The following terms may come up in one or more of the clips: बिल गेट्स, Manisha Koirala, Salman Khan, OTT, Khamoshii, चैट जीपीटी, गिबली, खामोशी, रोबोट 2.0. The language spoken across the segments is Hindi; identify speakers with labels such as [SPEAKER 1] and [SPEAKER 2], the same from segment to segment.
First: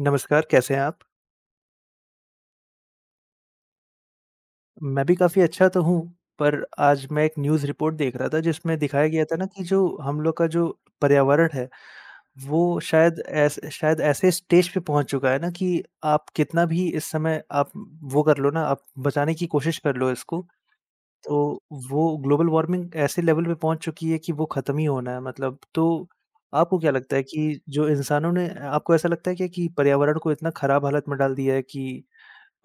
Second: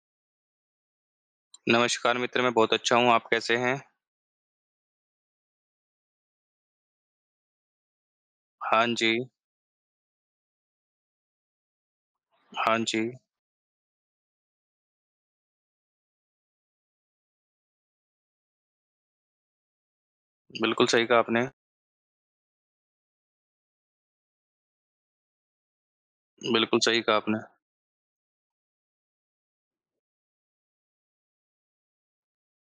[SPEAKER 1] नमस्कार, कैसे हैं आप?
[SPEAKER 2] नमस्कार मित्र, मैं बहुत अच्छा हूँ, आप कैसे हैं?
[SPEAKER 1] मैं भी काफ़ी अच्छा तो हूँ, पर आज मैं एक न्यूज़ रिपोर्ट देख रहा था जिसमें
[SPEAKER 2] हाँ
[SPEAKER 1] दिखाया
[SPEAKER 2] जी,
[SPEAKER 1] गया था ना कि जो हम लोग का जो पर्यावरण है,
[SPEAKER 2] हाँ
[SPEAKER 1] वो
[SPEAKER 2] जी।
[SPEAKER 1] शायद ऐसे स्टेज पे पहुँच चुका है ना कि आप कितना भी इस समय आप वो कर लो ना, आप बचाने की कोशिश कर लो इसको,
[SPEAKER 2] बिल्कुल सही कहा
[SPEAKER 1] तो
[SPEAKER 2] आपने,
[SPEAKER 1] वो ग्लोबल वार्मिंग ऐसे लेवल पे पहुँच चुकी है कि वो खत्म ही होना है मतलब। तो आपको
[SPEAKER 2] बिल्कुल
[SPEAKER 1] क्या
[SPEAKER 2] सही
[SPEAKER 1] लगता
[SPEAKER 2] कहा
[SPEAKER 1] है
[SPEAKER 2] आपने।
[SPEAKER 1] कि जो इंसानों ने आपको ऐसा लगता है क्या कि पर्यावरण को इतना खराब हालत में डाल दिया है कि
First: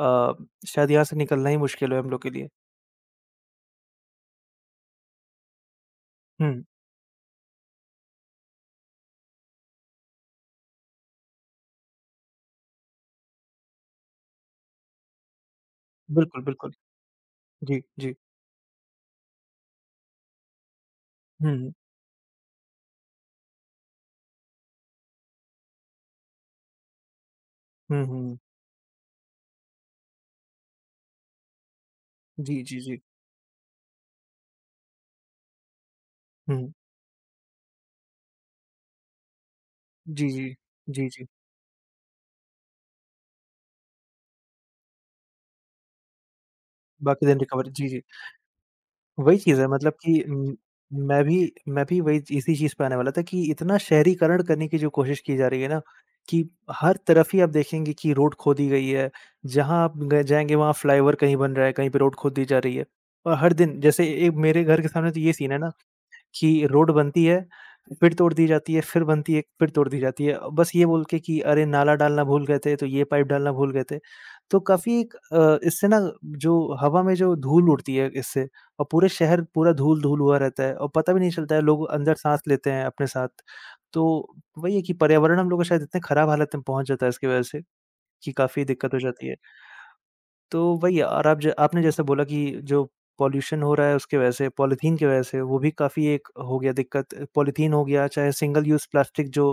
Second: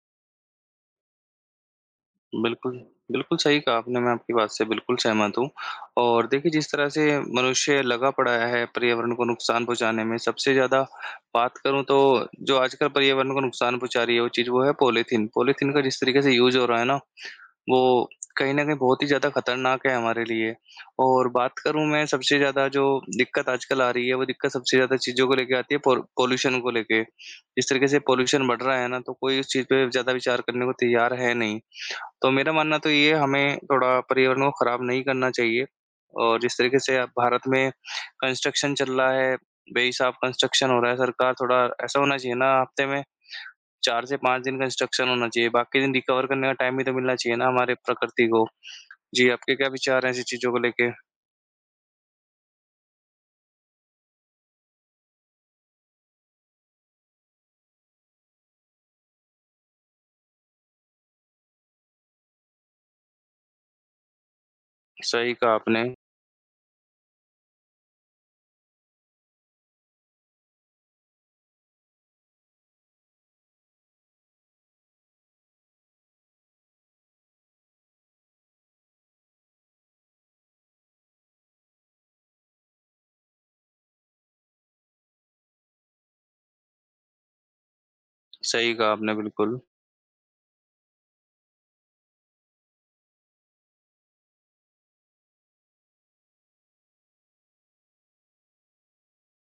[SPEAKER 1] अ, शायद यहाँ से निकलना ही मुश्किल है हम लोग के लिए।
[SPEAKER 2] बिल्कुल, बिल्कुल सही कहा आपने, मैं आपकी बात से बिल्कुल सहमत हूँ और देखिए
[SPEAKER 1] हुँ,
[SPEAKER 2] जिस तरह से मनुष्य लगा पड़ा है पर्यावरण को नुकसान पहुँचाने में, सबसे ज़्यादा बात करूँ तो जो आजकल पर्यावरण को नुकसान पहुँचा रही है वो चीज़ वो है पॉलीथीन। पॉलीथीन का जिस तरीके से
[SPEAKER 1] बिल्कुल,
[SPEAKER 2] यूज़ हो
[SPEAKER 1] बिल्कुल।
[SPEAKER 2] रहा है ना
[SPEAKER 1] जी,
[SPEAKER 2] वो
[SPEAKER 1] जी।
[SPEAKER 2] कहीं न कहीं बहुत ही ज़्यादा खतरनाक है हमारे लिए। और
[SPEAKER 1] हुँ,
[SPEAKER 2] बात
[SPEAKER 1] हुँ।
[SPEAKER 2] करूँ मैं सबसे ज़्यादा जो दिक्कत आजकल आ रही है, वो दिक्कत सबसे ज़्यादा चीज़ों को लेके आती है पॉल्यूशन को लेके। जिस तरीके से
[SPEAKER 1] हुँ, हुँ।
[SPEAKER 2] पॉल्यूशन बढ़ रहा है ना, तो कोई उस चीज़ पे ज़्यादा विचार करने को तैयार है नहीं। तो मेरा
[SPEAKER 1] जी,
[SPEAKER 2] मानना
[SPEAKER 1] जी,
[SPEAKER 2] तो
[SPEAKER 1] जी।
[SPEAKER 2] ये है हमें थोड़ा पर्यावरण को खराब नहीं करना चाहिए। और जिस
[SPEAKER 1] हुँ।
[SPEAKER 2] तरीके से अब भारत में कंस्ट्रक्शन चल रहा है, बेहिसाब
[SPEAKER 1] जी, जी।
[SPEAKER 2] कंस्ट्रक्शन हो रहा है,
[SPEAKER 1] जी, जी।
[SPEAKER 2] सरकार थोड़ा ऐसा होना चाहिए ना हफ्ते में 4 से 5 दिन का इंस्ट्रक्शन होना चाहिए, बाकी दिन रिकवर करने का टाइम भी तो मिलना
[SPEAKER 1] बाकी
[SPEAKER 2] चाहिए
[SPEAKER 1] दिन
[SPEAKER 2] ना
[SPEAKER 1] रिकवर
[SPEAKER 2] हमारे
[SPEAKER 1] जी, जी।
[SPEAKER 2] प्रकृति को। जी,
[SPEAKER 1] वही
[SPEAKER 2] आपके
[SPEAKER 1] चीज़ है
[SPEAKER 2] क्या
[SPEAKER 1] मतलब
[SPEAKER 2] विचार हैं
[SPEAKER 1] कि
[SPEAKER 2] ऐसी चीज़ों को लेके?
[SPEAKER 1] मैं भी वही इसी चीज़ पे आने वाला था कि इतना शहरीकरण करने की जो कोशिश की जा रही है ना, कि हर तरफ ही आप देखेंगे कि रोड खोदी गई है। जहाँ आप ग जाएँगे वहाँ फ्लाईओवर कहीं बन रहा है, कहीं पे रोड खोद दी जा रही है। और हर दिन जैसे ए मेरे घर के सामने तो ये
[SPEAKER 2] सही
[SPEAKER 1] सीन
[SPEAKER 2] कहा
[SPEAKER 1] है ना
[SPEAKER 2] आपने,
[SPEAKER 1] कि रोड बनती है, फिर तोड़ दी जाती है, फिर बनती है, फिर तोड़ दी जाती है। बस ये बोल के कि अरे नाला डालना भूल गए थे, तो ये पाइप डालना भूल गए थे। तो काफ़ी एक इससे ना जो हवा में जो धूल उड़ती है इससे और पूरे शहर पूरा धूल-धूल हुआ रहता है और पता भी नहीं चलता है लोग अंदर साँस लेते हैं अपने साथ। तो वही है कि पर्यावरण हम लोग का शायद इतने खराब हालत में पहुँच जाता है इसकी वजह से कि काफ़ी
[SPEAKER 2] सही कहा
[SPEAKER 1] दिक्कत हो
[SPEAKER 2] आपने
[SPEAKER 1] जाती है।
[SPEAKER 2] बिल्कुल,
[SPEAKER 1] तो वही और आप ज आपने जैसा बोला कि जो पॉल्यूशन हो रहा है उसकी वजह से, पॉलीथीन की वजह से, वो भी काफ़ी एक हो गया दिक्कत। पॉलीथीन हो गया, चाहे सिंगल यूज़ प्लास्टिक जो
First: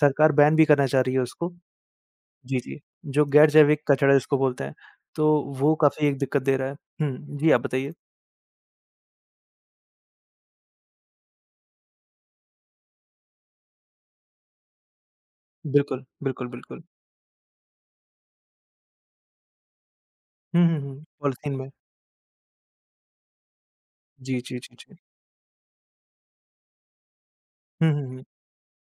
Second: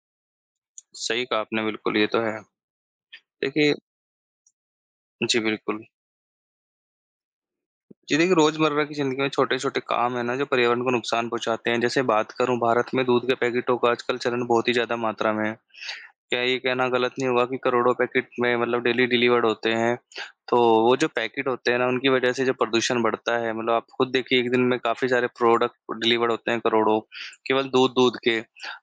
[SPEAKER 1] सरकार बैन भी करना चाह रही है
[SPEAKER 2] सही कहा
[SPEAKER 1] उसको।
[SPEAKER 2] आपने बिल्कुल, ये तो है।
[SPEAKER 1] जी, जी। जो गैर
[SPEAKER 2] देखिए
[SPEAKER 1] जैविक कचरा जिसको बोलते हैं, तो
[SPEAKER 2] जी,
[SPEAKER 1] वो
[SPEAKER 2] बिल्कुल।
[SPEAKER 1] काफ़ी एक दिक्कत दे रहा है। हुँ, जी आप बताइए।
[SPEAKER 2] जी, देखिए रोज़मर्रा की ज़िंदगी में छोटे-छोटे काम हैं ना जो पर्यावरण को नुकसान पहुँचाते हैं, जैसे बात करूँ भारत में दूध के पैकेटों का आजकल चलन बहुत ही ज़्यादा मात्रा में है।
[SPEAKER 1] बिल्कुल,
[SPEAKER 2] क्या
[SPEAKER 1] बिल्कुल,
[SPEAKER 2] ये
[SPEAKER 1] बिल्कुल।
[SPEAKER 2] कहना गलत नहीं होगा कि करोड़ों पैकेट में मतलब डेली डिलीवर्ड होते हैं, तो
[SPEAKER 1] हुँ, हुँ,
[SPEAKER 2] वो
[SPEAKER 1] हुँ।
[SPEAKER 2] जो पैकेट
[SPEAKER 1] पॉलीथीन में।
[SPEAKER 2] होते हैं ना, उनकी वज़ह से जो प्रदूषण बढ़ता है, मतलब आप खुद देखिए
[SPEAKER 1] जी,
[SPEAKER 2] एक
[SPEAKER 1] जी,
[SPEAKER 2] दिन
[SPEAKER 1] जी,
[SPEAKER 2] में
[SPEAKER 1] जी।
[SPEAKER 2] काफ़ी सारे प्रोडक्ट डिलीवर्ड होते हैं करोड़ों, केवल
[SPEAKER 1] हुँ, हुँ,
[SPEAKER 2] दूध-दूध
[SPEAKER 1] हुँ।
[SPEAKER 2] के,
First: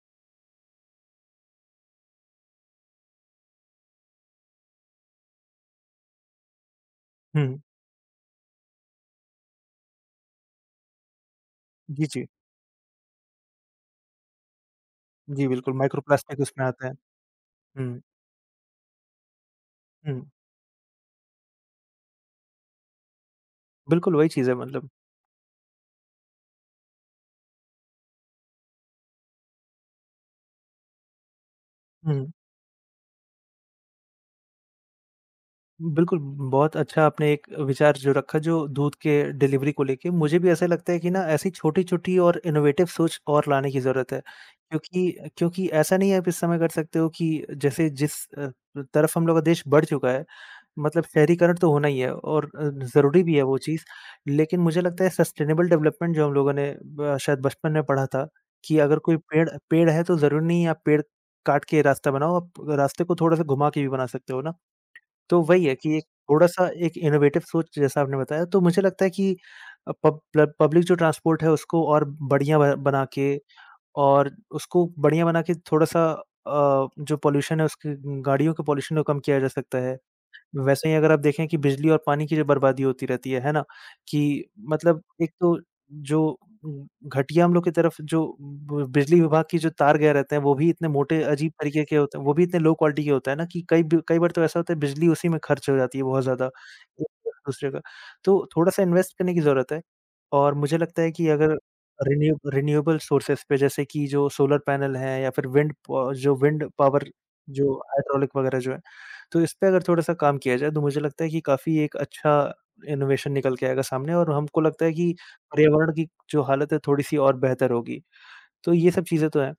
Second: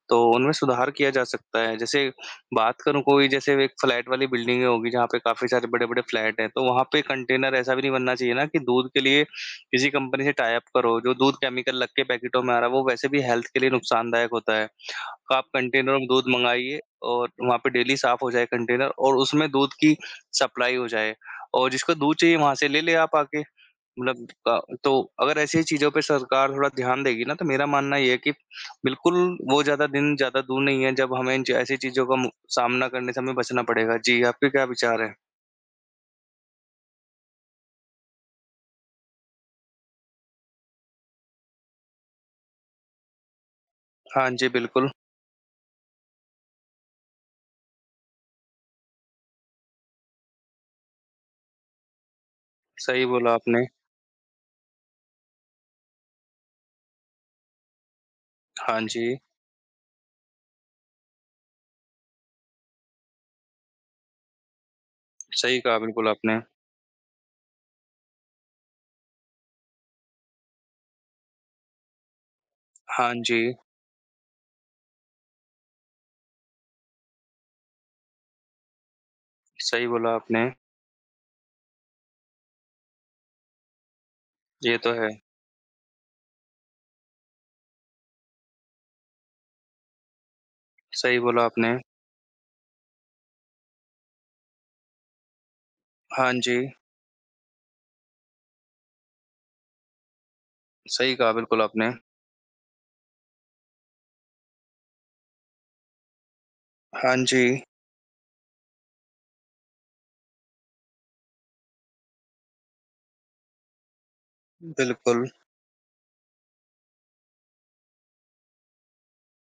[SPEAKER 2] तो उनमें सुधार किया जा सकता है। जैसे बात करूँ कोई जैसे एक फ्लैट वाली बिल्डिंगें होगी जहाँ पे काफ़ी सारे बड़े-बड़े फ्लैट हैं, तो वहाँ पे कंटेनर
[SPEAKER 1] हुँ,
[SPEAKER 2] ऐसा भी नहीं बनना चाहिए ना कि दूध के लिए किसी कंपनी से टाई अप करो, जो दूध केमिकल लग के
[SPEAKER 1] जी, जी।
[SPEAKER 2] पैकेटों में आ रहा है, वो वैसे भी हेल्थ के लिए नुकसानदायक होता है। का आप
[SPEAKER 1] जी, बिल्कुल
[SPEAKER 2] कंटेनर
[SPEAKER 1] माइक्रो
[SPEAKER 2] में दूध
[SPEAKER 1] प्लास्टिक उसमें
[SPEAKER 2] मँगाइए
[SPEAKER 1] आता है।
[SPEAKER 2] और वहाँ पे डेली
[SPEAKER 1] हुँ,
[SPEAKER 2] साफ़ हो जाए कंटेनर और उसमें दूध की
[SPEAKER 1] हुँ।
[SPEAKER 2] सप्लाई हो जाए और जिसको दूध चाहिए वहाँ से ले ले आप आके
[SPEAKER 1] बिल्कुल
[SPEAKER 2] मतलब
[SPEAKER 1] वही चीज़ है मतलब।
[SPEAKER 2] तो अगर ऐसी चीज़ों पे सरकार थोड़ा ध्यान देगी ना तो मेरा मानना ये है कि बिल्कुल वो ज़्यादा दिन ज़्यादा दूर नहीं है जब हमें इन ज ऐसी चीज़ों का मु
[SPEAKER 1] हुँ।
[SPEAKER 2] सामना करने से हमें बचना पड़ेगा। जी, आपके क्या विचार हैं?
[SPEAKER 1] बिल्कुल, बहुत अच्छा आपने एक विचार जो रखा जो दूध के डिलीवरी को लेके, मुझे भी ऐसा लगता है कि ना ऐसी छोटी-छोटी और इनोवेटिव सोच और लाने की ज़रूरत है।
[SPEAKER 2] हाँ जी, बिल्कुल।
[SPEAKER 1] क्योंकि क्योंकि ऐसा नहीं है आप इस समय कर सकते हो कि जैसे जिस तरफ हम लोग का देश बढ़ चुका है, मतलब शहरीकरण तो होना ही है और
[SPEAKER 2] सही
[SPEAKER 1] ज़रूरी
[SPEAKER 2] बोला
[SPEAKER 1] भी है वो
[SPEAKER 2] आपने।
[SPEAKER 1] चीज़। लेकिन मुझे लगता है सस्टेनेबल डेवलपमेंट जो हम लोगों ने ब शायद बचपन में पढ़ा था कि
[SPEAKER 2] हाँ
[SPEAKER 1] अगर
[SPEAKER 2] जी,
[SPEAKER 1] कोई पेड़ पेड़ है तो ज़रूरी नहीं है आप पेड़ काट के रास्ता बनाओ, आप रास्ते को थोड़ा-सा घुमा के भी बना सकते हो ना। तो
[SPEAKER 2] सही
[SPEAKER 1] वही है
[SPEAKER 2] कहा
[SPEAKER 1] कि एक
[SPEAKER 2] बिल्कुल आपने।
[SPEAKER 1] थोड़ा-सा एक इनोवेटिव सोच जैसा आपने बताया, तो मुझे लगता है कि पब प्लब पब्लिक जो ट्रांसपोर्ट है उसको और बढ़िया ब बना
[SPEAKER 2] हाँ
[SPEAKER 1] के
[SPEAKER 2] जी,
[SPEAKER 1] और उसको बढ़िया बना के थोड़ा-सा जो पॉल्यूशन है उसकी गाड़ियों के पॉल्यूशन को कम किया जा सकता
[SPEAKER 2] सही
[SPEAKER 1] है।
[SPEAKER 2] बोला आपने।
[SPEAKER 1] वैसे ही अगर आप देखें कि बिजली और पानी की जो बर्बादी होती रहती है ना? कि
[SPEAKER 2] ये तो
[SPEAKER 1] मतलब
[SPEAKER 2] है।
[SPEAKER 1] एक तो जो घटिया हम लोग की तरफ जो ब बिजली विभाग की जो तार गए रहते हैं, वो भी इतने
[SPEAKER 2] सही
[SPEAKER 1] मोटे
[SPEAKER 2] बोला
[SPEAKER 1] अजीब
[SPEAKER 2] आपने।
[SPEAKER 1] तरीके के होते हैं, वो भी इतने लो क्वालिटी के होता है ना कि कई ब कई बार तो ऐसा होता है बिजली उसी में खर्च हो जाती है बहुत
[SPEAKER 2] हाँ
[SPEAKER 1] ज़्यादा,
[SPEAKER 2] जी।
[SPEAKER 1] एक-दूसरे का। तो थोड़ा-सा इन्वेस्ट करने की ज़रूरत है और मुझे लगता है
[SPEAKER 2] सही
[SPEAKER 1] कि
[SPEAKER 2] कहा
[SPEAKER 1] अगर
[SPEAKER 2] बिल्कुल आपने।
[SPEAKER 1] रिन्यूएबल सोर्सेज़ पे जैसे कि जो सोलर पैनल हैं या फिर विंड प जो विंड पावर
[SPEAKER 2] हाँ जी,
[SPEAKER 1] जो हाइड्रोलिक वगैरह जो है तो इस पे अगर थोड़ा-सा काम किया जाए तो मुझे लगता है कि काफ़ी एक अच्छा इनोवेशन निकल के आएगा सामने और हमको लगता है कि
[SPEAKER 2] बिल्कुल,
[SPEAKER 1] पर्यावरण की जो हालत है थोड़ी-सी और बेहतर होगी। तो ये सब चीज़ें तो हैं।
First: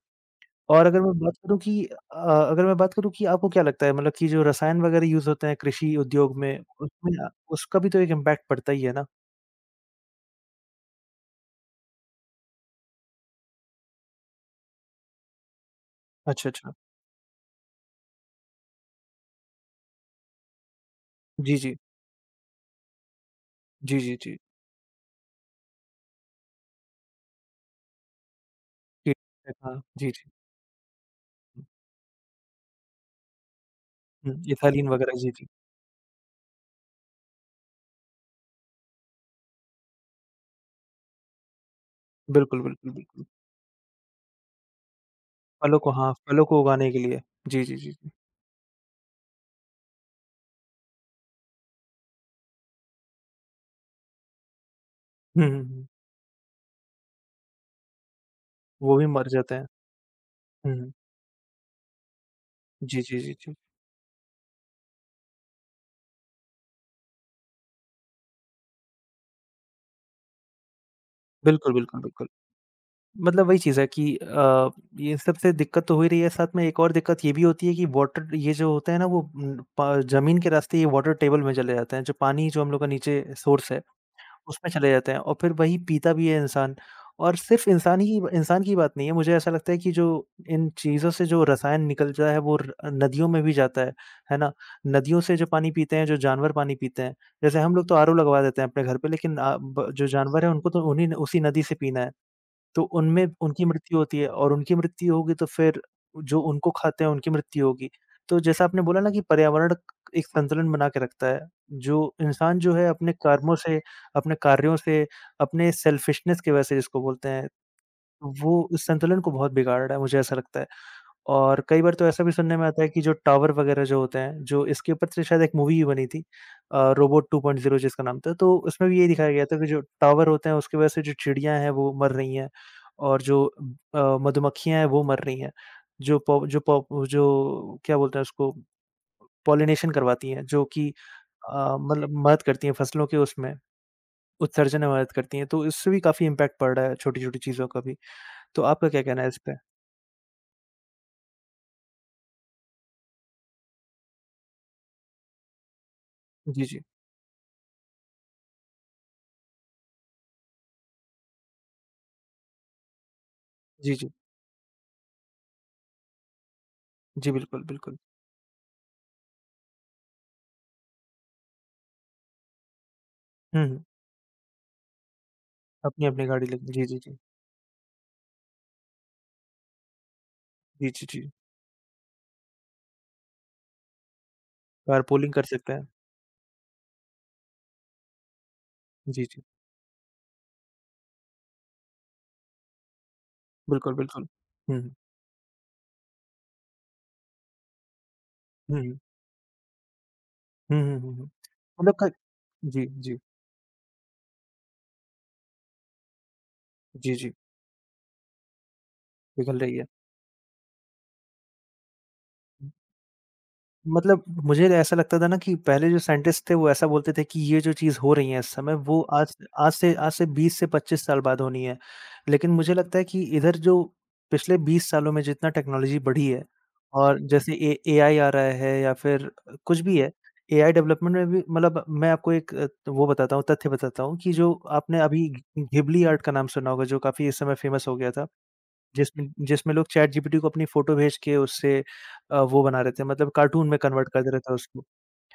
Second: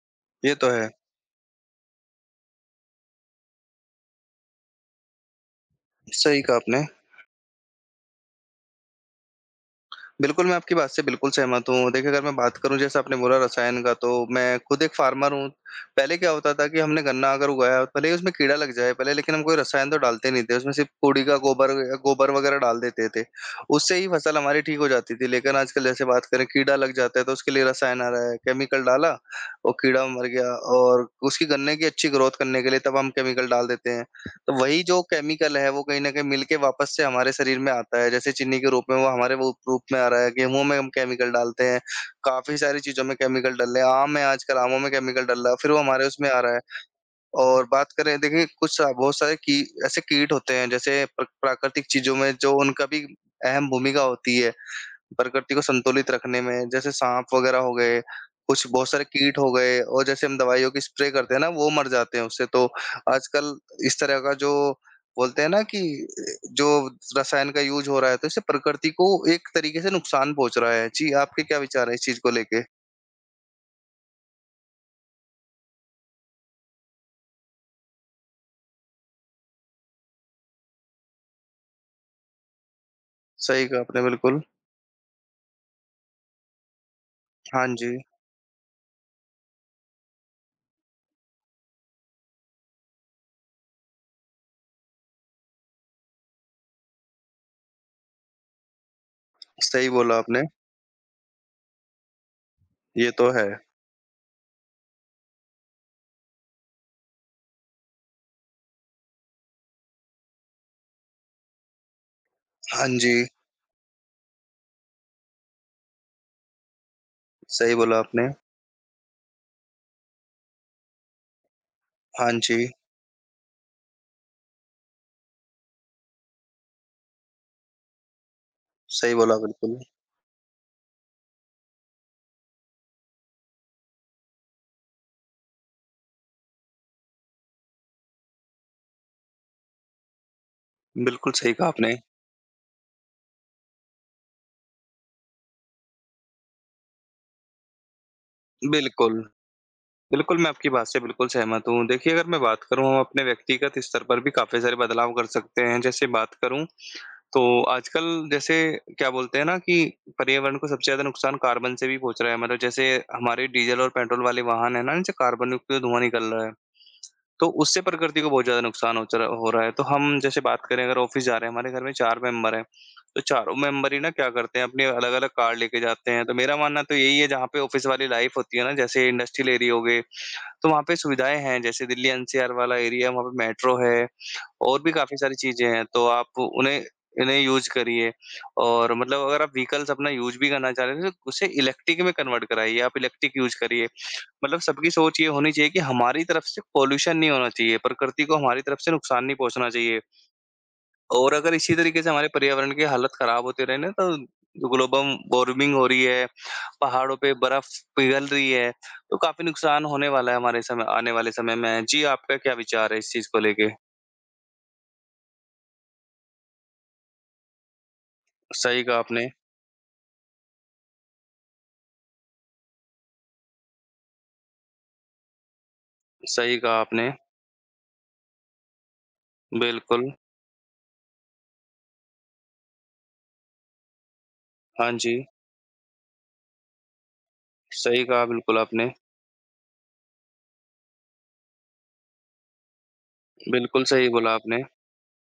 [SPEAKER 2] ये तो
[SPEAKER 1] और
[SPEAKER 2] है।
[SPEAKER 1] अगर मैं बात करूँ कि अ, अगर मैं बात करूँ कि आपको क्या लगता है मतलब कि जो रसायन वगैरह यूज़ होते हैं कृषि उद्योग
[SPEAKER 2] सही कहा
[SPEAKER 1] में
[SPEAKER 2] आपने।
[SPEAKER 1] उसमें उसका भी तो एक इम्पैक्ट पड़ता ही है ना?
[SPEAKER 2] बिल्कुल, मैं आपकी बात से बिल्कुल सहमत हूँ। देखिए, अगर मैं बात करूँ जैसे आपने बोला रसायन का तो मैं खुद एक फार्मर हूँ। पहले क्या
[SPEAKER 1] अच्छा,
[SPEAKER 2] होता था
[SPEAKER 1] अच्छा।
[SPEAKER 2] कि हमने गन्ना अगर उगाया भले ही उसमें कीड़ा लग जाए पहले लेकिन हम कोई रसायन तो डालते नहीं थे। उसमें सिर्फ़ कुड़ी का
[SPEAKER 1] जी,
[SPEAKER 2] गोबर
[SPEAKER 1] जी।
[SPEAKER 2] या गोबर वग़ैरह डाल देते थे। उससे
[SPEAKER 1] जी,
[SPEAKER 2] ही
[SPEAKER 1] जी, जी।
[SPEAKER 2] फसल हमारी ठीक हो जाती थी। लेकिन आजकल जैसे बात करें कीड़ा लग जाता है तो उसके लिए रसायन आ रहा है। केमिकल डाला,
[SPEAKER 1] जी,
[SPEAKER 2] वो
[SPEAKER 1] हाँ।
[SPEAKER 2] कीड़ा
[SPEAKER 1] जी,
[SPEAKER 2] मर
[SPEAKER 1] जी।
[SPEAKER 2] गया और उसकी गन्ने की अच्छी ग्रोथ करने के लिए तब हम केमिकल डाल देते हैं।
[SPEAKER 1] हुँ,
[SPEAKER 2] तो वही
[SPEAKER 1] इथालीन
[SPEAKER 2] जो
[SPEAKER 1] वगैरह। जी, जी।
[SPEAKER 2] केमिकल है वो कहीं न कहीं मिल के वापस से हमारे शरीर में आता है। जैसे चीनी के रूप में वो हमारे वो रूप में आ रहा है, गेहूँ में हम केमिकल डालते हैं, काफ़ी
[SPEAKER 1] बिल्कुल,
[SPEAKER 2] सारी
[SPEAKER 1] बिल्कुल,
[SPEAKER 2] चीज़ों में
[SPEAKER 1] बिल्कुल।
[SPEAKER 2] केमिकल डल रहे हैं, आम है आजकल आमों में केमिकल डल रहा है, फिर
[SPEAKER 1] फलों
[SPEAKER 2] वो
[SPEAKER 1] को
[SPEAKER 2] हमारे
[SPEAKER 1] हाँ,
[SPEAKER 2] उसमें आ
[SPEAKER 1] फलों
[SPEAKER 2] रहा
[SPEAKER 1] को
[SPEAKER 2] है।
[SPEAKER 1] उगाने के लिए। जी,
[SPEAKER 2] और
[SPEAKER 1] जी, जी,
[SPEAKER 2] बात
[SPEAKER 1] जी।
[SPEAKER 2] करें देखिए बहुत सारे की ऐसे कीट होते हैं जैसे प्राकृतिक चीज़ों में जो उनका भी अहम भूमिका होती है।
[SPEAKER 1] हुँ,
[SPEAKER 2] प्रकृति को
[SPEAKER 1] हुँ, हुँ।
[SPEAKER 2] संतुलित रखने में जैसे साँप वग़ैरह हो गए, कुछ बहुत
[SPEAKER 1] वो
[SPEAKER 2] सारे
[SPEAKER 1] भी मर
[SPEAKER 2] कीट हो
[SPEAKER 1] जाते हैं।
[SPEAKER 2] गए और जैसे हम दवाइयों
[SPEAKER 1] हुँ,
[SPEAKER 2] की
[SPEAKER 1] हुँ।
[SPEAKER 2] स्प्रे करते हैं ना, वो मर जाते हैं उससे। तो
[SPEAKER 1] जी, जी, जी, जी।
[SPEAKER 2] आजकल इस तरह का जो बोलते हैं ना कि जो रसायन का यूज़ हो रहा है, तो इससे प्रकृति को एक तरीके से नुकसान पहुँच रहा है। जी, आपके क्या
[SPEAKER 1] बिल्कुल,
[SPEAKER 2] विचार हैं
[SPEAKER 1] बिल्कुल,
[SPEAKER 2] इस चीज़
[SPEAKER 1] बिल्कुल।
[SPEAKER 2] को लेके?
[SPEAKER 1] मतलब वही चीज़ है कि ये सबसे दिक्कत तो हो ही रही है, साथ में एक और दिक्कत ये भी होती है कि वाटर ये जो होता है ना वो उम, प ज़मीन के रास्ते ये वाटर टेबल में चले जाते हैं, जो पानी जो हम लोग का नीचे
[SPEAKER 2] सही
[SPEAKER 1] सोर्स
[SPEAKER 2] कहा
[SPEAKER 1] है।
[SPEAKER 2] आपने बिल्कुल।
[SPEAKER 1] उसमें चले जाते हैं और फिर वही पीता भी है इंसान और सिर्फ
[SPEAKER 2] हाँ जी,
[SPEAKER 1] इंसान ही इंसान की बात नहीं है, मुझे ऐसा लगता है कि जो इन चीज़ों से जो रसायन निकलता है वो र नदियों में भी जाता है ना? नदियों से जो पानी पीते हैं, जो जानवर पानी पीते हैं, जैसे हम लोग तो आरओ लगवा देते हैं अपने घर पे लेकिन अ,
[SPEAKER 2] सही
[SPEAKER 1] ब जो
[SPEAKER 2] बोला आपने।
[SPEAKER 1] जानवर है उनको तो उन्हीं न उसी नदी से पीना है। तो
[SPEAKER 2] ये
[SPEAKER 1] उनमें
[SPEAKER 2] तो है।
[SPEAKER 1] उनकी मृत्यु होती है और उनकी मृत्यु होगी तो फिर जो उनको खाते हैं उनकी मृत्यु होगी। तो जैसा आपने बोला ना कि पर्यावरण एक संतुलन बना के रखता है। जो इंसान जो है
[SPEAKER 2] हाँ
[SPEAKER 1] अपने
[SPEAKER 2] जी,
[SPEAKER 1] कर्मों से, अपने कार्यों से, अपने सेल्फिशनेस की वजह से जिसको बोलते हैं,
[SPEAKER 2] सही बोला आपने।
[SPEAKER 1] वो इस संतुलन को बहुत बिगाड़ रहा है, मुझे ऐसा लगता है। और कई बार तो ऐसा
[SPEAKER 2] हाँ
[SPEAKER 1] भी सुनने में
[SPEAKER 2] जी,
[SPEAKER 1] आता है कि जो टावर वगैरह जो होते हैं, जो इसके ऊपर से शायद एक मूवी भी बनी थी रोबोट 2.0 जिसका नाम था, तो उसमें भी यही
[SPEAKER 2] सही
[SPEAKER 1] दिखाया
[SPEAKER 2] बोला
[SPEAKER 1] गया था कि
[SPEAKER 2] बिल्कुल।
[SPEAKER 1] जो टावर होते हैं उसकी वजह से जो चिड़ियाँ हैं वो मर रही हैं और जो मधुमक्खियाँ हैं वो मर रही हैं। जो क्या बोलते हैं उसको पॉलिनेशन करवाती हैं, जो कि
[SPEAKER 2] बिल्कुल सही कहा आपने।
[SPEAKER 1] मतलब मदद करती हैं फसलों के उसमें उत्सर्जन में मदद करती हैं, तो इससे भी काफ़ी इम्पैक्ट पड़ रहा है छोटी-छोटी चीज़ों का भी। तो आपका क्या
[SPEAKER 2] बिल्कुल।
[SPEAKER 1] कहना है इस पे?
[SPEAKER 2] बिल्कुल, मैं आपकी बात से बिल्कुल सहमत हूँ। देखिए, अगर मैं बात करूँ हम अपने व्यक्तिगत स्तर पर भी काफ़ी सारे बदलाव कर सकते हैं। जैसे बात
[SPEAKER 1] जी,
[SPEAKER 2] करूँ
[SPEAKER 1] जी।
[SPEAKER 2] तो आजकल जैसे क्या बोलते हैं ना कि पर्यावरण को सबसे ज़्यादा नुकसान कार्बन से भी पहुँच रहा है। मतलब जैसे हमारे डीज़ल और
[SPEAKER 1] जी, जी।
[SPEAKER 2] पेट्रोल वाले वाहन हैं ना, इनसे कार्बन युक्त धुआँ निकल रहा है,
[SPEAKER 1] जी,
[SPEAKER 2] तो
[SPEAKER 1] बिल्कुल,
[SPEAKER 2] उससे
[SPEAKER 1] बिल्कुल।
[SPEAKER 2] प्रकृति को बहुत ज़्यादा नुकसान हो रहा है। तो हम जैसे बात करें अगर ऑफ़िस जा रहे हैं, हमारे घर में 4 मेंबर हैं, तो चारों
[SPEAKER 1] हुँ, हुँ।
[SPEAKER 2] मेंबर ही ना क्या करते हैं अपनी अलग-अलग कार लेके जाते हैं।
[SPEAKER 1] अपनी-अपनी
[SPEAKER 2] तो
[SPEAKER 1] गाड़ी
[SPEAKER 2] मेरा
[SPEAKER 1] लेके।
[SPEAKER 2] मानना
[SPEAKER 1] जी,
[SPEAKER 2] तो
[SPEAKER 1] जी, जी।
[SPEAKER 2] यही है जहाँ पे ऑफ़िस वाली लाइफ़ होती है ना, जैसे इंडस्ट्रियल एरिया हो गए तो वहाँ
[SPEAKER 1] जी,
[SPEAKER 2] पे
[SPEAKER 1] जी, जी।
[SPEAKER 2] सुविधाएँ हैं, जैसे दिल्ली एनसीआर वाला एरिया है, वहाँ पे मेट्रो है और भी काफ़ी
[SPEAKER 1] कारपूलिंग
[SPEAKER 2] सारी
[SPEAKER 1] कर
[SPEAKER 2] चीज़ें
[SPEAKER 1] सकते
[SPEAKER 2] हैं,
[SPEAKER 1] हैं।
[SPEAKER 2] तो आप उन्हें इन्हें यूज़ करिए और मतलब
[SPEAKER 1] जी, जी।
[SPEAKER 2] अगर आप व्हीकल्स अपना यूज़ भी करना चाह रहे हैं, तो उसे इलेक्ट्रिक में कन्वर्ट कराइए, आप इलेक्ट्रिक यूज़ करिए।
[SPEAKER 1] बिल्कुल, बिल्कुल।
[SPEAKER 2] मतलब
[SPEAKER 1] हुँ, हुँ।
[SPEAKER 2] सबकी सोच ये होनी चाहिए कि हमारी तरफ से पॉल्यूशन नहीं होना चाहिए, प्रकृति को हमारी तरफ
[SPEAKER 1] हुँ,
[SPEAKER 2] से
[SPEAKER 1] हुँ।
[SPEAKER 2] नुकसान नहीं पहुँचना चाहिए।
[SPEAKER 1] हुँ, हुँ, हुँ, हुँ।
[SPEAKER 2] और अगर इसी
[SPEAKER 1] मतलब
[SPEAKER 2] तरीके
[SPEAKER 1] क
[SPEAKER 2] से हमारे पर्यावरण की
[SPEAKER 1] जी,
[SPEAKER 2] हालत
[SPEAKER 1] जी।
[SPEAKER 2] खराब होती रहे ना तो ग्लोबल वार्मिंग हो रही है,
[SPEAKER 1] जी,
[SPEAKER 2] पहाड़ों
[SPEAKER 1] जी।
[SPEAKER 2] पे बर्फ पिघल रही है, तो काफ़ी
[SPEAKER 1] पिघल रही है।
[SPEAKER 2] नुकसान होने वाला है हमारे समय आने वाले समय में। जी, आपका क्या विचार है इस चीज़ को लेके?
[SPEAKER 1] मतलब मुझे ऐसा लगता था ना कि पहले जो साइंटिस्ट थे वो ऐसा बोलते थे कि ये जो चीज़ हो रही है इस समय
[SPEAKER 2] सही कहा
[SPEAKER 1] वो
[SPEAKER 2] आपने,
[SPEAKER 1] आज आज से 20 से 25 साल बाद होनी है। लेकिन मुझे लगता है कि इधर जो पिछले 20 सालों में जितना टेक्नोलॉजी बढ़ी है
[SPEAKER 2] सही कहा आपने।
[SPEAKER 1] और जैसे ए एआई आ रहा है या फिर कुछ भी है,
[SPEAKER 2] बिल्कुल,
[SPEAKER 1] एआई डेवलपमेंट में भी मतलब मैं आपको एक वो बताता हूँ तथ्य बताता हूँ कि जो
[SPEAKER 2] हाँ
[SPEAKER 1] आपने
[SPEAKER 2] जी।
[SPEAKER 1] अभी घि घिबली आर्ट का नाम सुना होगा जो काफ़ी इस समय फ़ेमस हो
[SPEAKER 2] सही
[SPEAKER 1] गया
[SPEAKER 2] कहा
[SPEAKER 1] था।
[SPEAKER 2] बिल्कुल आपने।
[SPEAKER 1] जिसमें जिसमें लोग चैट जीपीटी को अपनी फ़ोटो भेज के उससे वो बना रहे थे मतलब कार्टून में
[SPEAKER 2] बिल्कुल
[SPEAKER 1] कन्वर्ट
[SPEAKER 2] सही
[SPEAKER 1] कर दे
[SPEAKER 2] बोला
[SPEAKER 1] रहे थे
[SPEAKER 2] आपने।
[SPEAKER 1] उसको,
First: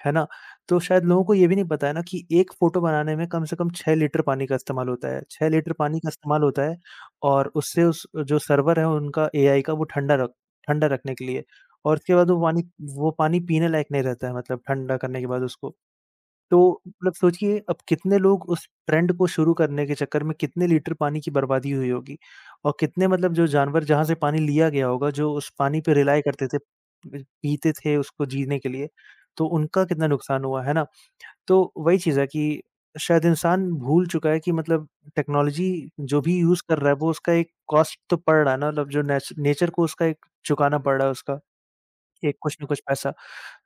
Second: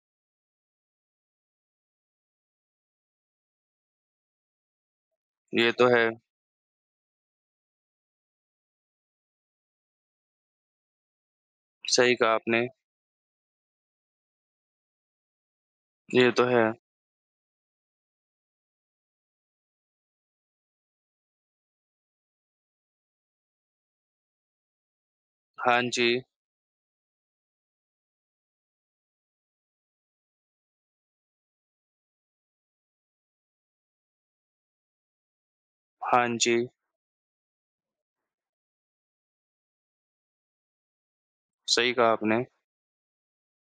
[SPEAKER 1] है ना? तो शायद लोगों को ये भी नहीं पता है ना कि एक फ़ोटो बनाने में कम से कम 6 लीटर पानी का इस्तेमाल होता है, 6
[SPEAKER 2] ये
[SPEAKER 1] लीटर
[SPEAKER 2] तो
[SPEAKER 1] पानी
[SPEAKER 2] है,
[SPEAKER 1] का इस्तेमाल होता है और उससे उस जो सर्वर है उनका एआई का वो ठंडा रखने के लिए और उसके
[SPEAKER 2] सही
[SPEAKER 1] बाद
[SPEAKER 2] कहा
[SPEAKER 1] वो पानी
[SPEAKER 2] आपने।
[SPEAKER 1] वो पानी पीने लायक नहीं रहता है मतलब ठंडा करने के बाद उसको।
[SPEAKER 2] ये तो
[SPEAKER 1] तो
[SPEAKER 2] है।
[SPEAKER 1] मतलब सोचिए अब कितने लोग उस ट्रेंड को शुरू करने के चक्कर में कितने लीटर पानी की बर्बादी हुई होगी और कितने मतलब जो जानवर जहाँ से पानी लिया गया होगा, जो उस पानी
[SPEAKER 2] हाँ
[SPEAKER 1] पे रिलाय
[SPEAKER 2] जी,
[SPEAKER 1] करते थे, ब पीते थे उसको जीने के लिए, तो उनका कितना नुकसान हुआ, है ना? तो वही चीज़ है कि शायद इंसान भूल चुका है कि मतलब टेक्नोलॉजी जो
[SPEAKER 2] हाँ
[SPEAKER 1] भी
[SPEAKER 2] जी।
[SPEAKER 1] यूज़ कर रहा है, वो उसका एक कॉस्ट तो पड़ रहा है ना मतलब जो नेचर को उसका एक चुकाना पड़ रहा है उसका,
[SPEAKER 2] सही कहा
[SPEAKER 1] एक
[SPEAKER 2] आपने।
[SPEAKER 1] कुछ न कुछ पैसा।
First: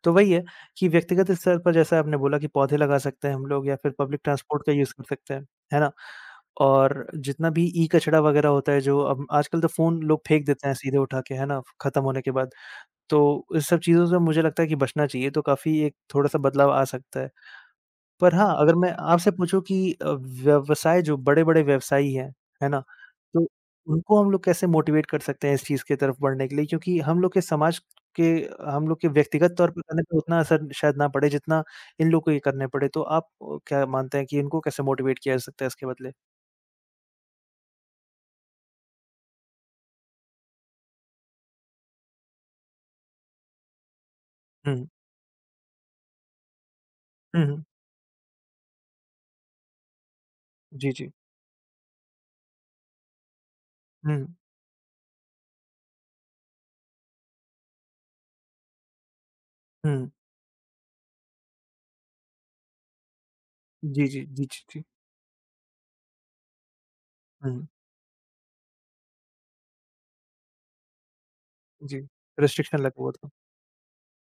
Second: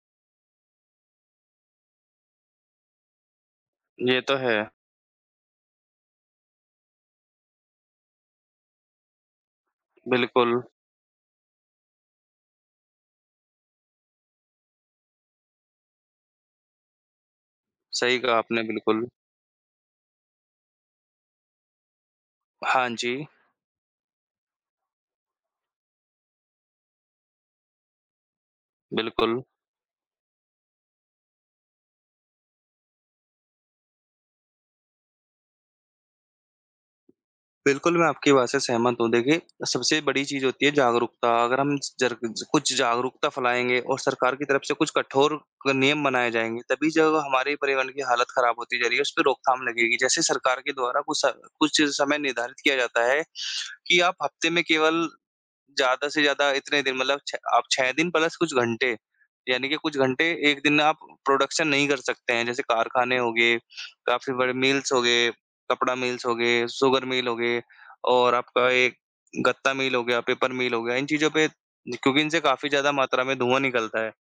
[SPEAKER 1] तो वही है कि व्यक्तिगत स्तर पर जैसे आपने बोला कि पौधे लगा सकते हैं हम लोग या फिर पब्लिक
[SPEAKER 2] ये तो है।
[SPEAKER 1] ट्रांसपोर्ट का यूज़ कर सकते हैं, है ना? और जितना भी ई-कचरा वगैरह होता है जो अब आजकल तो फ़ोन लोग फेंक
[SPEAKER 2] बिल्कुल,
[SPEAKER 1] देते हैं सीधे उठा के, है ना? खत्म होने के बाद। तो इस सब चीज़ों से मुझे लगता है कि बचना चाहिए, तो काफ़ी एक थोड़ा-सा बदलाव आ सकता है।
[SPEAKER 2] सही
[SPEAKER 1] पर
[SPEAKER 2] कहा
[SPEAKER 1] हाँ,
[SPEAKER 2] आपने
[SPEAKER 1] अगर मैं
[SPEAKER 2] बिल्कुल।
[SPEAKER 1] आपसे पूछूँ कि व्यवसाय जो बड़े-बड़े व्यवसायी हैं, है ना?
[SPEAKER 2] हाँ जी।
[SPEAKER 1] तो उनको हम लोग कैसे मोटिवेट कर सकते हैं इस चीज़ की तरफ बढ़ने के लिए? क्योंकि हम लोग के समाज के हम लोग के
[SPEAKER 2] बिल्कुल।
[SPEAKER 1] व्यक्तिगत तौर पे करने पे उतना असर शायद ना पड़े जितना इन लोग को ये करने पड़े। तो आप क्या मानते हैं कि इनको कैसे मोटिवेट किया जा सकता है इसके बदले?
[SPEAKER 2] बिल्कुल, मैं आपकी बात से सहमत हूँ। देखिए, सबसे बड़ी चीज़ होती है जागरूकता। अगर हम जर कुछ जागरूकता फैलाएँगे और सरकार की तरफ से
[SPEAKER 1] हुँ,
[SPEAKER 2] कुछ कठोर नियम बनाए जाएँगे, तभी जो
[SPEAKER 1] हुँ,
[SPEAKER 2] हमारे
[SPEAKER 1] हुँ।
[SPEAKER 2] परिवहन की हालत ख़राब होती जा रही है, उस पे रोकथाम लगेगी। जैसे सरकार के
[SPEAKER 1] जी,
[SPEAKER 2] द्वारा
[SPEAKER 1] जी।
[SPEAKER 2] कुछ समय निर्धारित किया जाता है कि आप
[SPEAKER 1] हुँ,
[SPEAKER 2] हफ़्ते में केवल ज़्यादा से ज़्यादा इतने दिन मतलब छ आप 6 दिन प्लस कुछ घंटे, यानी कि कुछ
[SPEAKER 1] हुँ।
[SPEAKER 2] घंटे 1 दिन आप प्रोडक्शन नहीं कर सकते हैं। जैसे कारखाने हो गए,
[SPEAKER 1] जी, जी,
[SPEAKER 2] काफ़ी
[SPEAKER 1] जी,
[SPEAKER 2] बड़े
[SPEAKER 1] जी, जी।
[SPEAKER 2] मिल्स हो गए, कपड़ा मिल्स हो गए, शुगर मिल हो गए
[SPEAKER 1] हुँ,
[SPEAKER 2] और आपका एक गत्ता मिल हो गया, पेपर मिल हो गया। इन चीज़ों पे
[SPEAKER 1] जी।
[SPEAKER 2] क्योंकि इनसे काफ़ी
[SPEAKER 1] रिस्ट्रिक्शन
[SPEAKER 2] ज़्यादा
[SPEAKER 1] लगा हुआ
[SPEAKER 2] मात्रा
[SPEAKER 1] था।
[SPEAKER 2] में धुआँ निकलता है।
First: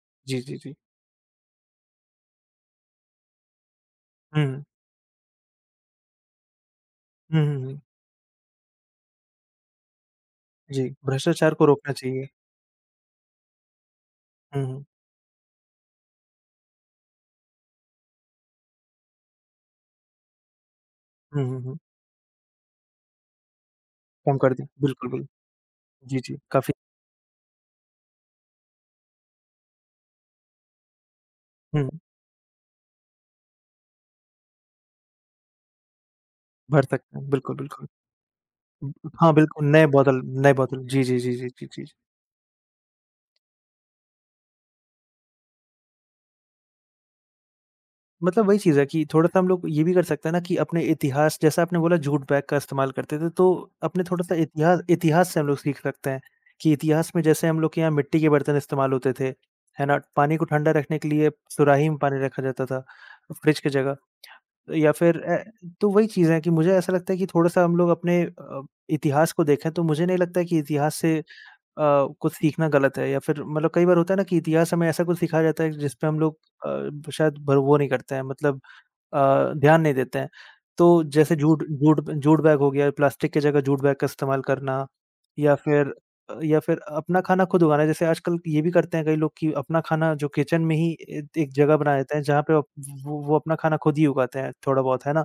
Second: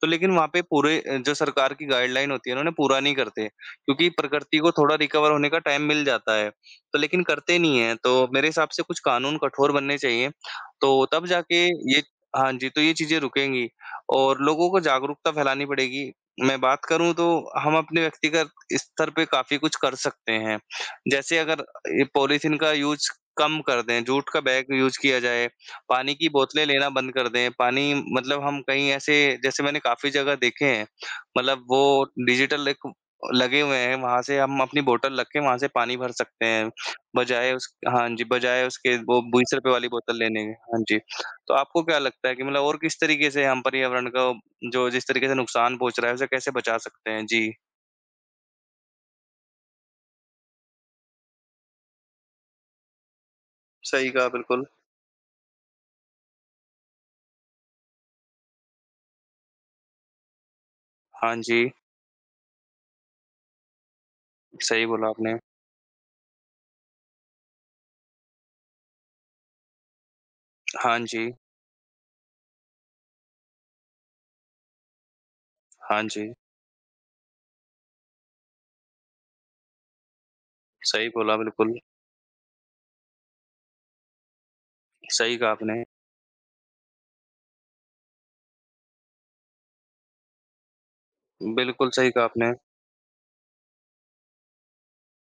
[SPEAKER 2] तो लेकिन
[SPEAKER 1] जी,
[SPEAKER 2] वहाँ
[SPEAKER 1] जी,
[SPEAKER 2] पे
[SPEAKER 1] जी।
[SPEAKER 2] पूरे जो सरकार की गाइडलाइन होती है, उन्होंने पूरा नहीं करते क्योंकि
[SPEAKER 1] हुँ,
[SPEAKER 2] प्रकृति
[SPEAKER 1] हुँ।
[SPEAKER 2] को थोड़ा रिकवर होने का टाइम मिल जाता है, तो लेकिन
[SPEAKER 1] हुँ, हुँ,
[SPEAKER 2] करते नहीं
[SPEAKER 1] हुँ।
[SPEAKER 2] हैं। तो मेरे हिसाब से कुछ कानून कठोर बनने चाहिए
[SPEAKER 1] जी,
[SPEAKER 2] तो तब
[SPEAKER 1] भ्रष्टाचार को
[SPEAKER 2] जाके
[SPEAKER 1] रोकना
[SPEAKER 2] ये
[SPEAKER 1] चाहिए।
[SPEAKER 2] हाँ जी, तो ये चीज़ें रुकेंगी और
[SPEAKER 1] हुँ,
[SPEAKER 2] लोगों को
[SPEAKER 1] हुँ।
[SPEAKER 2] जागरूकता फैलानी पड़ेगी। मैं बात करूँ तो हम अपने व्यक्तिगत स्तर पे काफ़ी कुछ कर सकते हैं। जैसे
[SPEAKER 1] हुँ, हुँ,
[SPEAKER 2] अगर
[SPEAKER 1] हुँ।
[SPEAKER 2] ये पॉलीथीन का यूज़ कम कर दें, जूट
[SPEAKER 1] कम
[SPEAKER 2] का
[SPEAKER 1] कर दी।
[SPEAKER 2] बैग यूज़
[SPEAKER 1] बिल्कुल,
[SPEAKER 2] किया
[SPEAKER 1] बिल्कुल।
[SPEAKER 2] जाए, पानी
[SPEAKER 1] जी,
[SPEAKER 2] की
[SPEAKER 1] जी,
[SPEAKER 2] बोतलें
[SPEAKER 1] काफ़ी
[SPEAKER 2] लेना बंद कर दें। पानी मतलब हम कहीं ऐसे जैसे मैंने काफ़ी जगह देखे हैं, मतलब
[SPEAKER 1] हुँ,
[SPEAKER 2] वो डिजिटल एक लगे हुए हैं, वहाँ से हम अपनी बोतल रख के वहाँ से पानी भर सकते हैं।
[SPEAKER 1] भर सकते हैं।
[SPEAKER 2] बजाए
[SPEAKER 1] बिल्कुल,
[SPEAKER 2] उस
[SPEAKER 1] बिल्कुल।
[SPEAKER 2] हाँ जी, बजाए उसके
[SPEAKER 1] उ
[SPEAKER 2] वो
[SPEAKER 1] हाँ,
[SPEAKER 2] 20
[SPEAKER 1] बिल्कुल,
[SPEAKER 2] रुपए
[SPEAKER 1] नए
[SPEAKER 2] वाली बोतल
[SPEAKER 1] बोतल
[SPEAKER 2] लेने के।
[SPEAKER 1] नए
[SPEAKER 2] हाँ
[SPEAKER 1] बोतल।
[SPEAKER 2] जी,
[SPEAKER 1] जी, जी, जी, जी,
[SPEAKER 2] तो
[SPEAKER 1] जी,
[SPEAKER 2] आपको
[SPEAKER 1] जी।
[SPEAKER 2] क्या लगता है कि मतलब और किस तरीके से हम पर्यावरण को जो जिस तरीके से नुकसान पहुँच रहा है, उसे कैसे बचा सकते हैं? जी।
[SPEAKER 1] मतलब वही चीज़ है कि थोड़ा-सा हम लोग ये भी कर सकते हैं ना कि अपने इतिहास जैसा आपने बोला जूट बैग का इस्तेमाल करते थे, तो अपने
[SPEAKER 2] सही कहा,
[SPEAKER 1] थोड़ा-सा
[SPEAKER 2] बिल्कुल।
[SPEAKER 1] इतिहास इतिहास से हम लोग सीख सकते हैं कि इतिहास में जैसे हम लोग के यहाँ मिट्टी के बर्तन इस्तेमाल होते थे, है ना? पानी को ठंडा रखने के लिए
[SPEAKER 2] हाँ जी,
[SPEAKER 1] सुराही में पानी रखा जाता था, फ्रिज की जगह।
[SPEAKER 2] सही
[SPEAKER 1] या
[SPEAKER 2] बोला
[SPEAKER 1] फिर
[SPEAKER 2] आपने।
[SPEAKER 1] तो वही चीज़ है कि मुझे ऐसा लगता है कि थोड़ा-सा हम लोग अपने इतिहास को देखें तो मुझे नहीं लगता है कि इतिहास
[SPEAKER 2] हाँ
[SPEAKER 1] से अ,
[SPEAKER 2] जी,
[SPEAKER 1] कुछ सीखना गलत है या फिर मतलब कई बार होता है ना कि इतिहास हमें ऐसा कुछ सिखाया जाता है जिस
[SPEAKER 2] हाँ
[SPEAKER 1] पे हम
[SPEAKER 2] जी,
[SPEAKER 1] लोग शायद भर वो नहीं करते हैं मतलब ध्यान नहीं देते हैं। तो
[SPEAKER 2] सही
[SPEAKER 1] जैसे
[SPEAKER 2] बोला
[SPEAKER 1] जूट
[SPEAKER 2] बिल्कुल,
[SPEAKER 1] जूट जूट बैग हो गया, प्लास्टिक की जगह जूट बैग का इस्तेमाल करना
[SPEAKER 2] सही कहा
[SPEAKER 1] या
[SPEAKER 2] आपने।
[SPEAKER 1] फिर या फिर अपना खाना खुद उगाना। जैसे आजकल ये भी करते हैं कई लोग कि अपना खाना जो किचन में ही ए एक जगह
[SPEAKER 2] बिल्कुल
[SPEAKER 1] बना
[SPEAKER 2] सही
[SPEAKER 1] देते हैं
[SPEAKER 2] कहा
[SPEAKER 1] जहाँ
[SPEAKER 2] आपने,
[SPEAKER 1] पे वो अपना खाना खुद ही उगाते हैं थोड़ा बहुत, है ना?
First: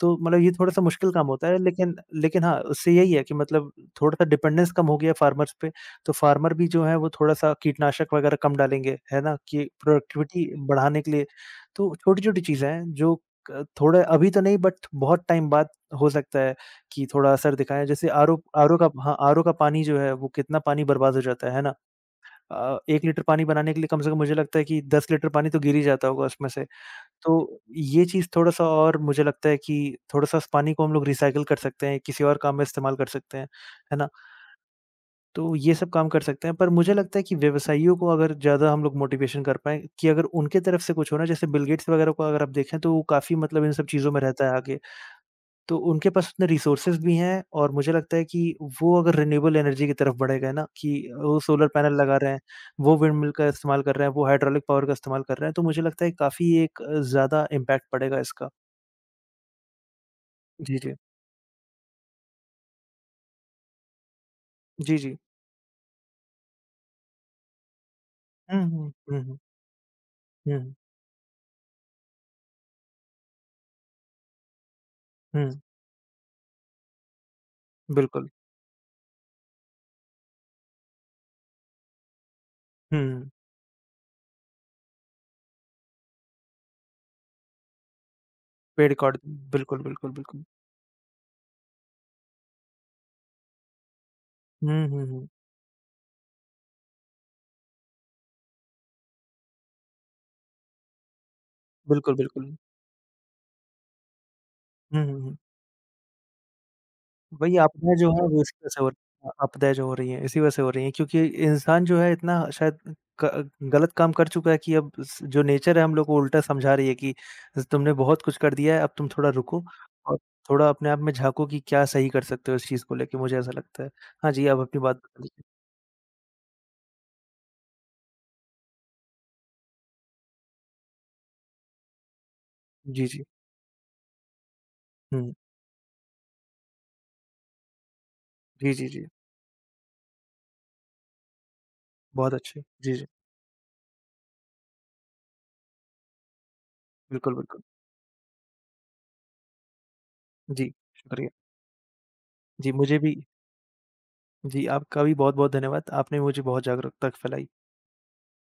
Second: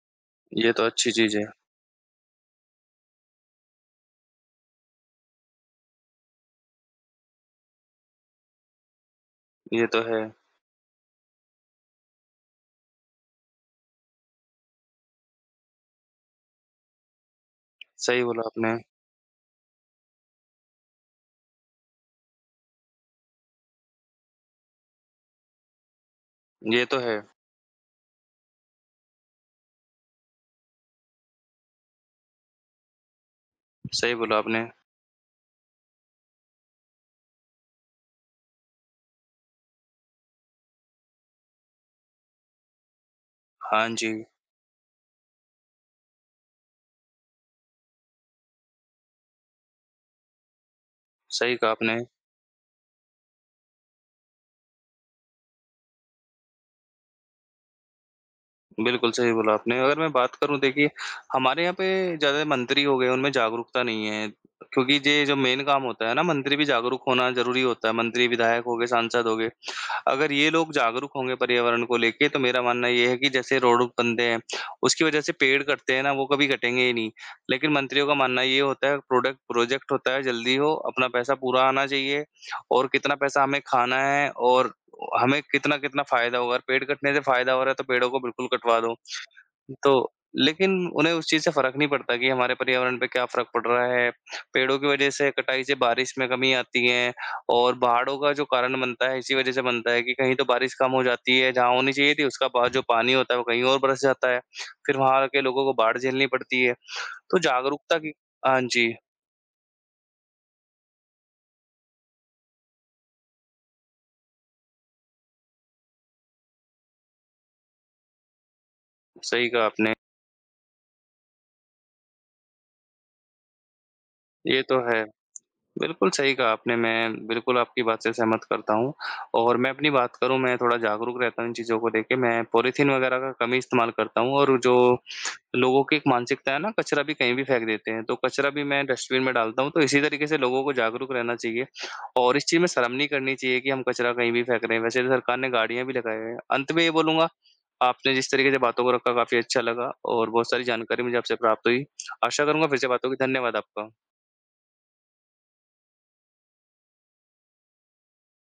[SPEAKER 1] तो मतलब ये
[SPEAKER 2] ये
[SPEAKER 1] थोड़ा-सा
[SPEAKER 2] तो
[SPEAKER 1] मुश्किल
[SPEAKER 2] अच्छी
[SPEAKER 1] काम
[SPEAKER 2] चीज़ है,
[SPEAKER 1] होता है लेकिन लेकिन हाँ, उससे यही है कि मतलब थोड़ा-सा डिपेंडेंस कम हो गया है फार्मर्स पे, तो फार्मर भी जो है वो थोड़ा-सा कीटनाशक वगैरह कम डालेंगे, है ना? कि
[SPEAKER 2] ये तो है।
[SPEAKER 1] प्रोडक्टिविटी बढ़ाने के लिए। तो छोटी-छोटी चीज़ें हैं जो क थोड़ा अभी तो नहीं बट बहुत टाइम बाद हो सकता है कि थोड़ा असर दिखाएँ। जैसे
[SPEAKER 2] सही
[SPEAKER 1] आरओ
[SPEAKER 2] बोला आपने,
[SPEAKER 1] आरओ का हाँ, आरओ का पानी जो है वो कितना पानी बर्बाद हो जाता है ना? 1 लीटर पानी बनाने के लिए कम से कम मुझे लगता है कि 10 लीटर पानी तो गिर ही जाता होगा उसमें से।
[SPEAKER 2] ये तो है,
[SPEAKER 1] तो ये चीज़ थोड़ा-सा और मुझे लगता है कि थोड़ा-सा उस पानी को हम लोग रिसाइकिल कर सकते हैं, किसी और काम में इस्तेमाल कर सकते हैं, है ना?
[SPEAKER 2] सही बोला आपने।
[SPEAKER 1] तो ये सब काम कर सकते हैं, पर मुझे लगता है कि व्यवसायियों को अगर ज़्यादा हम लोग मोटिवेशन कर पाएँ कि अगर उनके तरफ से कुछ हो ना, जैसे बिल गेट्स वगैरह को अगर आप देखें तो वो काफ़ी मतलब इन सब
[SPEAKER 2] हाँ
[SPEAKER 1] चीज़ों
[SPEAKER 2] जी,
[SPEAKER 1] में रहता है आगे। तो उनके पास उतने रिसोर्सेज़ भी हैं और मुझे लगता है कि वो अगर रिन्यूएबल एनर्जी की तरफ बढ़े गए ना कि वो
[SPEAKER 2] सही
[SPEAKER 1] सोलर
[SPEAKER 2] कहा
[SPEAKER 1] पैनल
[SPEAKER 2] आपने।
[SPEAKER 1] लगा रहे हैं, वो विंड मिल का इस्तेमाल कर रहे हैं, वो हाइड्रोलिक पावर का इस्तेमाल कर रहे हैं, तो मुझे लगता है काफ़ी एक ज़्यादा इम्पैक्ट पड़ेगा इसका।
[SPEAKER 2] बिल्कुल, सही बोला आपने। अगर मैं बात करूँ
[SPEAKER 1] जी,
[SPEAKER 2] देखिए,
[SPEAKER 1] जी।
[SPEAKER 2] हमारे यहाँ पे ज़्यादा मंत्री हो गए, उनमें जागरूकता नहीं है। क्योंकि
[SPEAKER 1] जी, जी।
[SPEAKER 2] ये जो मेन काम होता है ना, मंत्री भी जागरूक होना ज़रूरी होता है, मंत्री,
[SPEAKER 1] हुँ,
[SPEAKER 2] विधायक हो गए,
[SPEAKER 1] हुँ। हुँ,
[SPEAKER 2] सांसद हो
[SPEAKER 1] हुँ।
[SPEAKER 2] गए। अगर ये
[SPEAKER 1] हुँ,
[SPEAKER 2] लोग
[SPEAKER 1] हुँ।
[SPEAKER 2] जागरूक होंगे पर्यावरण को लेके तो मेरा मानना ये है कि जैसे रोड बनते हैं, उसकी वज़ह से
[SPEAKER 1] हुँ,
[SPEAKER 2] पेड़ कटते हैं ना वो कभी कटेंगे ही नहीं। लेकिन मंत्रियों का
[SPEAKER 1] बिल्कुल।
[SPEAKER 2] मानना ये होता है प्रोडक्ट प्रोजेक्ट होता है जल्दी हो, अपना पैसा पूरा आना चाहिए और
[SPEAKER 1] हुँ,
[SPEAKER 2] कितना
[SPEAKER 1] हुँ।
[SPEAKER 2] पैसा हमें खाना है और हमें कितना-कितना फ़ायदा होगा। अगर पेड़ कटने से फ़ायदा हो रहा है तो पेड़ों को बिल्कुल कटवा
[SPEAKER 1] पेड़
[SPEAKER 2] दो।
[SPEAKER 1] काट बिल्कुल, बिल्कुल,
[SPEAKER 2] तो
[SPEAKER 1] बिल्कुल।
[SPEAKER 2] लेकिन उन्हें उस चीज़ से फ़र्क नहीं पड़ता कि हमारे पर्यावरण पे क्या फ़र्क पड़ रहा है। पेड़ों की
[SPEAKER 1] हुँ, हुँ,
[SPEAKER 2] वज़ह
[SPEAKER 1] हुँ।
[SPEAKER 2] से कटाई से बारिश में कमी आती है और बाढ़ों का जो कारण बनता है इसी वज़ह से बनता है कि कहीं तो बारिश कम हो जाती है जहाँ होनी चाहिए
[SPEAKER 1] बिल्कुल,
[SPEAKER 2] थी
[SPEAKER 1] बिल्कुल।
[SPEAKER 2] उसका बा जो पानी होता है वो कहीं और बरस जाता है। फिर
[SPEAKER 1] हुँ, हुँ,
[SPEAKER 2] वहाँ
[SPEAKER 1] हुँ।
[SPEAKER 2] के लोगों को बाढ़ झेलनी पड़ती है। तो
[SPEAKER 1] वही आपदा
[SPEAKER 2] जागरूकता
[SPEAKER 1] जो
[SPEAKER 2] की
[SPEAKER 1] है वो इसी
[SPEAKER 2] हाँ
[SPEAKER 1] वजह से हो
[SPEAKER 2] जी,
[SPEAKER 1] रही है। आपदाएँ जो हो रही हैं इसी वजह से हो रही हैं क्योंकि इंसान जो है इतना शायद क गलत काम कर चुका है कि अब स जो नेचर है हम लोग को उल्टा समझा रही है कि तुमने बहुत कुछ कर दिया है, अब तुम थोड़ा
[SPEAKER 2] सही
[SPEAKER 1] रुको
[SPEAKER 2] कहा आपने।
[SPEAKER 1] और थोड़ा अपने आप में झाँको कि क्या सही कर सकते हो इस चीज़ को लेके मुझे ऐसा लगता है। हाँ जी, आप
[SPEAKER 2] ये
[SPEAKER 1] अपनी
[SPEAKER 2] तो
[SPEAKER 1] बात
[SPEAKER 2] है।
[SPEAKER 1] बता दीजिए।
[SPEAKER 2] बिल्कुल सही कहा आपने। मैं बिल्कुल आपकी बात से सहमत करता हूँ और मैं अपनी बात करूँ मैं थोड़ा जागरूक रहता हूँ इन चीज़ों को लेके। मैं पॉलीथीन
[SPEAKER 1] जी,
[SPEAKER 2] वगैरह
[SPEAKER 1] जी।
[SPEAKER 2] का कम ही इस्तेमाल करता हूँ और जो
[SPEAKER 1] हुँ।
[SPEAKER 2] लोगों की एक मानसिकता है ना कचरा भी कहीं भी फेंक देते हैं, तो कचरा भी
[SPEAKER 1] जी,
[SPEAKER 2] मैं
[SPEAKER 1] जी, जी।
[SPEAKER 2] डस्टबिन में डालता हूँ। तो इसी तरीके से लोगों को जागरूक रहना चाहिए
[SPEAKER 1] बहुत
[SPEAKER 2] और इस चीज़
[SPEAKER 1] अच्छे।
[SPEAKER 2] में शर्म
[SPEAKER 1] जी, जी।
[SPEAKER 2] नहीं करनी चाहिए कि हम कचरा कहीं भी फेंक रहे हैं। वैसे सरकार ने गाड़ियाँ भी लगाई हैं। अंत में ये बोलूँगा
[SPEAKER 1] बिल्कुल, बिल्कुल।
[SPEAKER 2] आपने जिस तरीके से बातों को रखा काफ़ी अच्छा लगा और बहुत सारी
[SPEAKER 1] जी,
[SPEAKER 2] जानकारी मुझे
[SPEAKER 1] शुक्रिया।
[SPEAKER 2] आपसे प्राप्त हुई। आशा करूँगा
[SPEAKER 1] जी,
[SPEAKER 2] फिर से
[SPEAKER 1] मुझे
[SPEAKER 2] बात
[SPEAKER 1] भी
[SPEAKER 2] होगी। धन्यवाद आपका।
[SPEAKER 1] जी, आपका भी बहुत-बहुत धन्यवाद। आपने मुझे बहुत जागरूकता फैलाई।